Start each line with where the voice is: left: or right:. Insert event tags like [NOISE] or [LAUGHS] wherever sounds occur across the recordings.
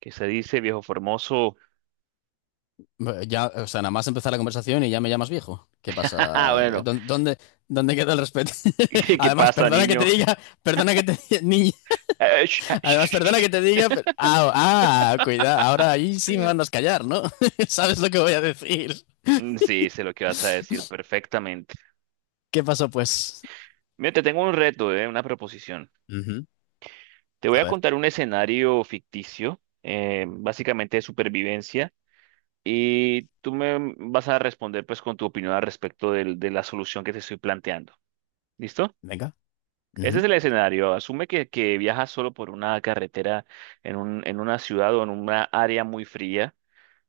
right: ¿Qué se dice, viejo formoso?
left: Ya, o sea, nada más empezar la conversación y ya me llamas viejo. ¿Qué
right: [LAUGHS]
left: pasa?
right: Bueno,
left: ¿Dónde queda el respeto? [LAUGHS]
right: [LAUGHS] ¿qué
left: Además,
right: pasa,
left: perdona que te
right: niño?
left: diga, perdona que te diga, [LAUGHS] niña,
right: Sh- ah, sh-
left: además,
right: sh-
left: perdona
right: sh.
left: que te diga, cuidado, ahora ahí sí me mandas callar, ¿no? [LAUGHS] ¿Sabes lo que voy a decir?
right: Sí, sé lo que vas a decir perfectamente.
left: ¿Qué pasó, pues?
right: Mira, te tengo un reto, una proposición.
left: Ujú.
right: Te voy
left: A
right: a
left: ver,
right: contar un escenario ficticio, básicamente de supervivencia, y tú me vas a responder pues con tu opinión al respecto de la solución que te estoy planteando. ¿Listo?
left: venga.
right: Ese
left: Ujú.
right: es el escenario. Asume que viajas solo por una carretera en una ciudad o en una área muy fría,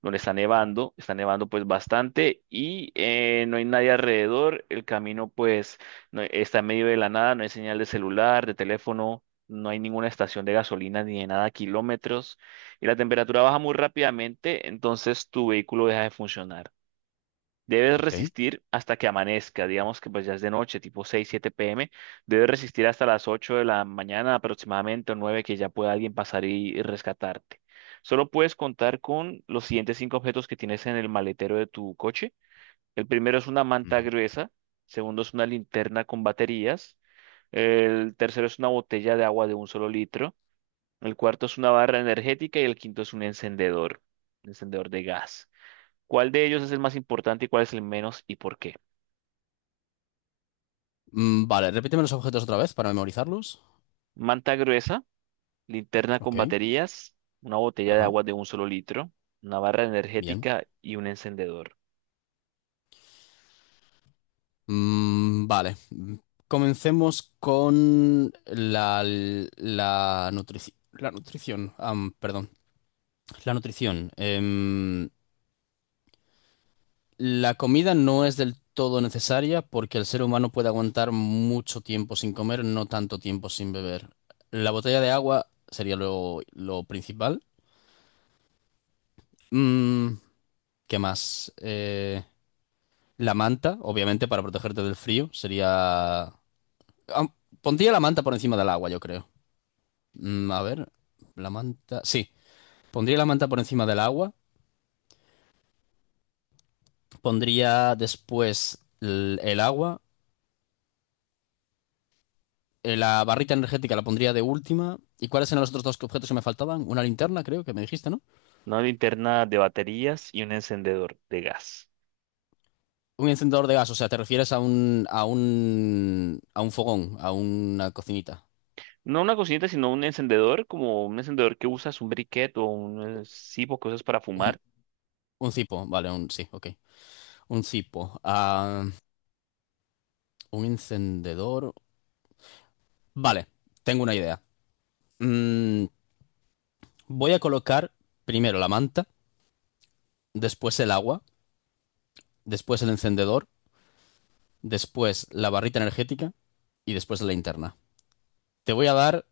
right: donde está nevando pues bastante y no hay nadie alrededor. El camino pues está en medio de la nada, no hay señal de celular, de teléfono, no hay ninguna estación de gasolina ni de nada, kilómetros, y la temperatura baja muy rápidamente, entonces tu vehículo deja de funcionar. Debes
left: Ok.
right: resistir hasta que amanezca. Digamos que pues ya es de noche, tipo 6, 7 pm. Debes resistir hasta las 8 de la mañana aproximadamente, o nueve, que ya pueda alguien pasar y, rescatarte. Solo puedes contar con los siguientes 5 objetos que tienes en el maletero de tu coche. El primero es una manta
left: Ujú.
right: gruesa, segundo es una linterna con baterías, el tercero es una botella de agua de un solo litro, el cuarto es una barra energética y el quinto es un encendedor de gas. ¿Cuál de ellos es el más importante y cuál es el menos, y por qué?
left: Vale, repíteme los objetos otra vez para memorizarlos.
right: Manta gruesa, linterna con
left: Ok.
right: baterías, una botella de
left: Ajá,
right: agua de un solo litro, una barra
left: bien.
right: energética y un encendedor.
left: Mm, vale. Comencemos con la nutrición. Perdón. La nutrición. La comida no es del todo necesaria porque el ser humano puede aguantar mucho tiempo sin comer, no tanto tiempo sin beber. La botella de agua sería lo principal. Mm, ¿qué más? La manta, obviamente, para protegerte del frío, sería. am, Pondría la manta por encima del agua, yo creo. Mm, a ver, la manta. Sí, pondría la manta por encima del agua. Pondría después el agua. La barrita energética la pondría de última. ¿Y cuáles eran los otros dos objetos que me faltaban? Una linterna, creo que me dijiste, ¿no?
right: Una linterna de baterías y un encendedor de gas.
left: Un encendedor de gas, o sea, te refieres a un, fogón, a una cocinita.
right: No una cocineta, sino un encendedor, como un encendedor que usas, un briquet o un cipo que usas para
left: Un,
right: fumar.
left: un cipo, vale, sí, ok. Un cipo. Un encendedor. Vale, tengo una idea. Mm, voy a colocar primero la manta, después el agua, después el encendedor, después la barrita energética y después la linterna. Te voy a dar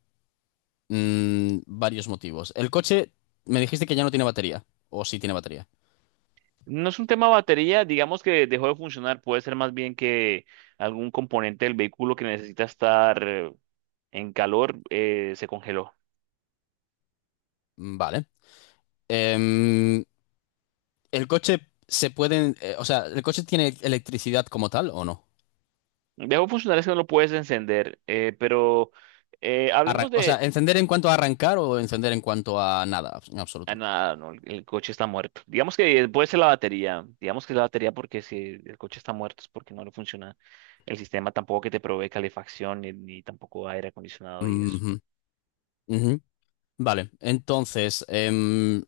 left: varios motivos. El coche, me dijiste que ya no tiene batería, o sí tiene batería.
right: No es un tema batería, digamos que dejó de funcionar. Puede ser más bien que algún componente del vehículo que necesita estar en calor se congeló.
left: Mm, vale. Em, el coche se puede, o sea, ¿el coche tiene electricidad como tal o no?
right: El viejo funcional es que no lo puedes encender, pero
left: Arran-
right: hablemos
left: o sea,
right: de...
left: ¿encender en cuanto a arrancar o encender en cuanto a nada? En
right: Ah,
left: absoluto.
right: nada, no, el coche está muerto. Digamos que puede ser la batería. Digamos que es la batería porque si el coche está muerto es porque no le funciona el sistema tampoco, que te provee calefacción ni, ni tampoco aire acondicionado y eso.
left: Ujú, ujú. Vale, entonces,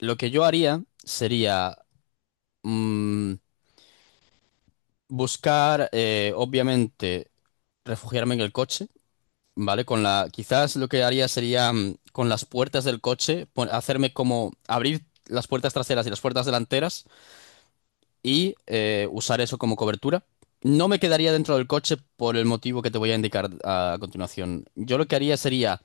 left: lo que yo haría sería. mm, Buscar, obviamente, refugiarme en el coche, ¿vale? Quizás lo que haría sería, con las puertas del coche, hacerme como abrir las puertas traseras y las puertas delanteras y usar eso como cobertura. No me quedaría dentro del coche por el motivo que te voy a indicar a continuación. Yo lo que haría sería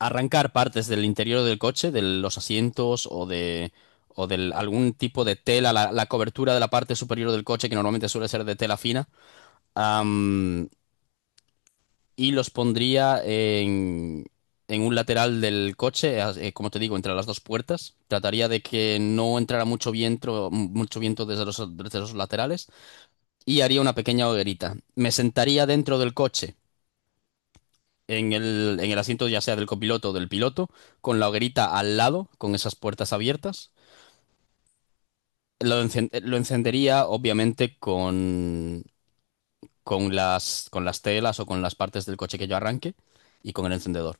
left: arrancar partes del interior del coche, de los asientos o de algún tipo de tela, la cobertura de la parte superior del coche, que normalmente suele ser de tela fina, y los pondría en un lateral del coche, como te digo, entre las dos puertas. Trataría de que no entrara mucho viento desde los laterales, y haría una pequeña hoguerita. Me sentaría dentro del coche, en el asiento, ya sea del copiloto o del piloto, con la hoguerita al lado, con esas puertas abiertas. Lo encendería obviamente con las telas o con las partes del coche que yo arranque, y con el encendedor.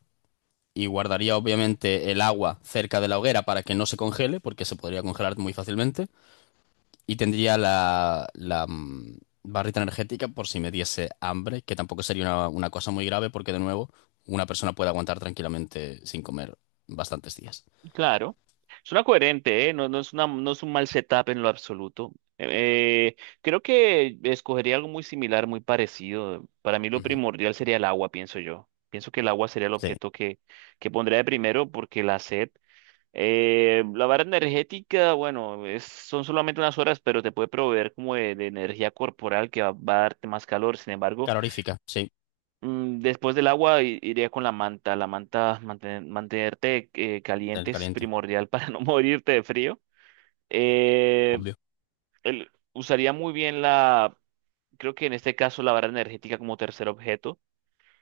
left: Y guardaría obviamente el agua cerca de la hoguera para que no se congele, porque se podría congelar muy fácilmente, y tendría la barrita energética por si me diese hambre, que tampoco sería una cosa muy grave, porque de nuevo, una persona puede aguantar tranquilamente sin comer bastantes días.
right: Claro, suena coherente, ¿eh? No, no es una, no es un mal setup en lo absoluto. Creo que escogería algo muy similar, muy parecido. Para mí lo
left: Ujú.
right: primordial sería el agua, pienso yo. Pienso que el agua sería el
left: Sí.
right: objeto que pondría de primero porque la sed, la barra energética, bueno, son solamente unas horas, pero te puede proveer como de energía corporal que va, va a darte más calor. Sin embargo,
left: Calorífica, sí,
right: Después del agua iría con la manta. La manta, mantenerte caliente
left: del
right: es
left: caliente,
right: primordial para [LAUGHS] no morirte de frío. Eh,
left: obvio.
right: Usaría muy bien la, creo que en este caso la barra energética como tercer objeto.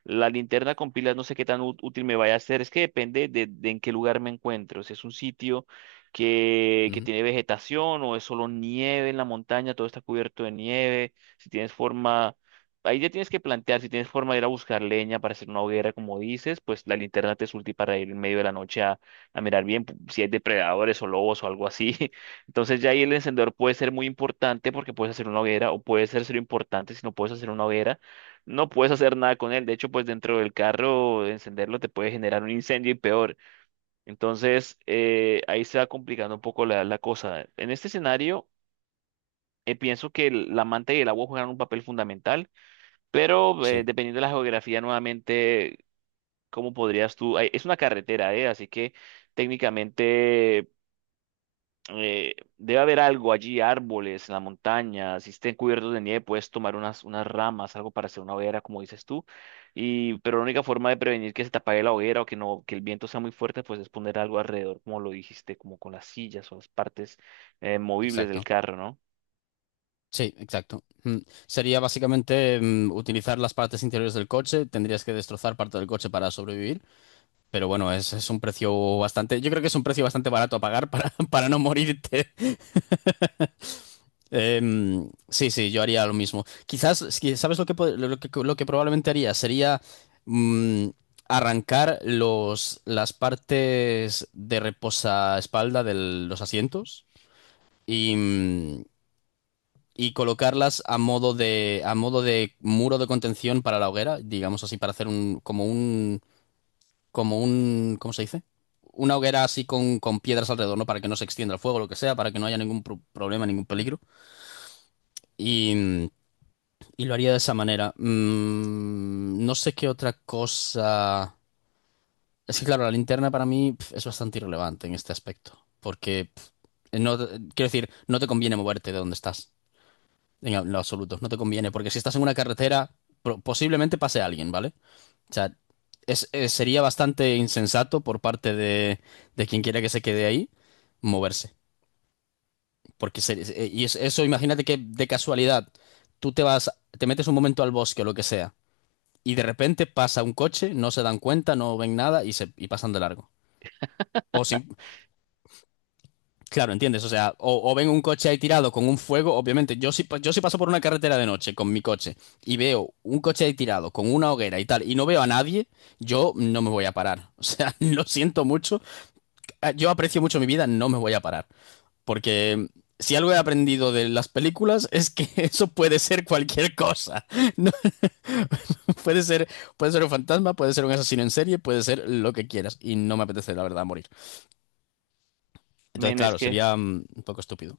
right: La linterna con pilas no sé qué tan útil me vaya a ser. Es que depende de en qué lugar me encuentro. Si es un sitio que
left: Ujú.
right: tiene vegetación o es solo nieve en la montaña, todo está cubierto de nieve. Si tienes forma, ahí ya tienes que plantear, si tienes forma de ir a buscar leña para hacer una hoguera, como dices, pues la linterna te es útil para ir en medio de la noche a mirar bien si hay depredadores o lobos o algo así. [LAUGHS] Entonces ya ahí el encendedor puede ser muy importante porque puedes hacer una hoguera, o puede ser importante si no puedes hacer una hoguera, no puedes hacer nada con él. De hecho, pues dentro del carro, encenderlo te puede generar un incendio y peor. Entonces, ahí se va complicando un poco la, la cosa. En este escenario, pienso que la manta y el agua juegan un papel fundamental, pero
left: Sí,
right: dependiendo de la geografía, nuevamente, ¿cómo podrías tú? Ay, es una carretera, ¿eh? Así que técnicamente debe haber algo allí, árboles en la montaña, si estén cubiertos de nieve, puedes tomar unas, unas ramas, algo para hacer una hoguera, como dices tú, y, pero la única forma de prevenir que se te apague la hoguera o que no, que el viento sea muy fuerte, pues es poner algo alrededor, como lo dijiste, como con las sillas o las partes movibles del
left: exacto.
right: carro, ¿no?
left: Sí, exacto. Mm. Sería básicamente, utilizar las partes interiores del coche. Tendrías que destrozar parte del coche para sobrevivir. Pero bueno, es un precio bastante. Yo creo que es un precio bastante barato a pagar para, [LAUGHS] para no morirte. Sí, sí, yo haría lo mismo. Quizás, es que, ¿sabes lo que, pod- lo que probablemente haría? Sería, mm, arrancar los, las partes de reposaespalda de los asientos y, mm, y colocarlas a modo de, muro de contención para la hoguera, digamos así, para hacer un, como un, ¿cómo se dice? Una hoguera así con piedras alrededor, ¿no? Para que no se extienda el fuego, lo que sea, para que no haya ningún problema, ningún peligro. Y, y lo haría de esa manera. No sé qué otra cosa. Es que, claro, la linterna para mí, es bastante irrelevante en este aspecto. Porque, no, quiero decir, no te conviene moverte de donde estás. En lo absoluto. No te conviene. Porque si estás en una carretera, posiblemente pase alguien, ¿vale? O sea, sería bastante insensato por parte de quien quiera que se quede ahí moverse. Porque y eso, imagínate que de casualidad tú te vas, te metes un momento al bosque o lo que sea, y de repente pasa un coche, no se dan cuenta, no ven nada y pasan de largo. O sin, claro, ¿entiendes? O sea, o ven un coche ahí tirado con un fuego. Obviamente, yo si paso por una carretera de noche con mi coche y veo un coche ahí tirado con una hoguera y tal, y no veo a nadie, yo no me voy a parar. [LAUGHS] O sea, lo siento mucho. Yo aprecio mucho mi vida, no me voy a parar. Porque si algo he aprendido de las películas es que [LAUGHS] eso puede ser cualquier cosa. [LAUGHS] No, puede ser un fantasma, puede ser un asesino en serie, puede ser lo que quieras. Y no me apetece, la verdad, morir. Entonces,
right: Men, es
left: claro,
right: que
left: sería, un poco estúpido.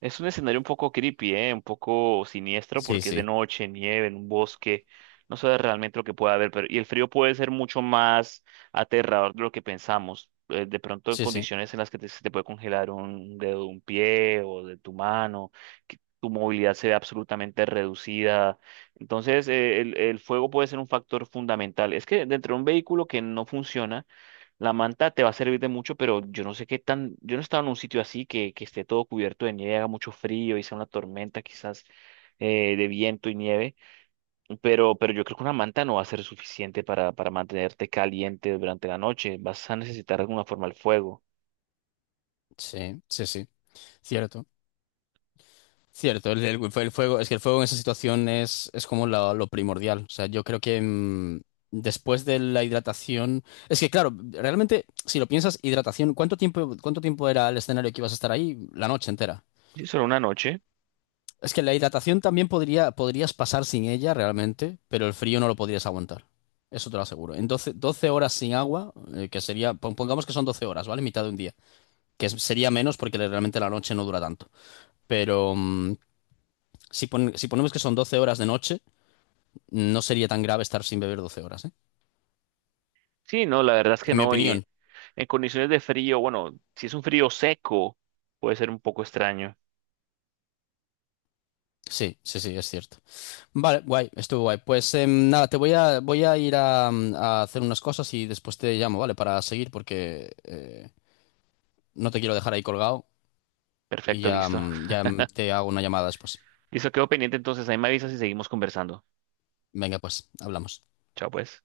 right: es un escenario un poco creepy, ¿eh? Un poco siniestro
left: Sí,
right: porque es de
left: sí,
right: noche, nieve, en un bosque. No sabes realmente lo que puede haber, pero y el frío puede ser mucho más aterrador de lo que pensamos. De pronto en
left: sí, sí,
right: condiciones en las que te, se te puede congelar un dedo de un pie o de tu mano, que tu movilidad se ve absolutamente reducida. Entonces, el fuego puede ser un factor fundamental. Es que dentro de un vehículo que no funciona, la manta te va a servir de mucho, pero yo no sé qué tan, yo no he estado en un sitio así que esté todo cubierto de nieve, haga mucho frío y sea una tormenta quizás de viento y nieve, pero yo creo que una manta no va a ser suficiente para mantenerte caliente durante la noche. Vas a necesitar de alguna forma el fuego.
left: sí. Cierto. Cierto, el fuego. Es que el fuego en esa situación es como lo primordial. O sea, yo creo que, después de la hidratación. Es que, claro, realmente, si lo piensas, hidratación, ¿cuánto tiempo era el escenario que ibas a estar ahí? La noche entera.
right: ¿Sí, solo una noche?
left: Es que la hidratación también podría, podrías pasar sin ella realmente, pero el frío no lo podrías aguantar. Eso te lo aseguro. En 12 12 horas sin agua, que sería, pongamos que son 12 horas, ¿vale? Mitad de un día. Que sería menos porque realmente la noche no dura tanto. Pero si ponemos que son 12 horas de noche, no sería tan grave estar sin beber 12 horas, ¿eh?
right: Sí, no, la verdad es que
left: En mi
right: no, y
left: opinión.
right: en condiciones de frío, bueno, si es un frío seco, puede ser un poco extraño.
left: Sí, sí, sí, es cierto. Vale, guay, estuvo guay. Pues nada, voy a ir a hacer unas cosas y después te llamo, ¿vale? Para seguir, porque no te quiero dejar ahí colgado, y
right: Perfecto,
left: ya,
right: listo.
left: mm, ya mm, te hago una llamada después.
right: Listo, quedo pendiente entonces, ahí me avisas y seguimos conversando.
left: Venga, pues, hablamos.
right: Chao, pues.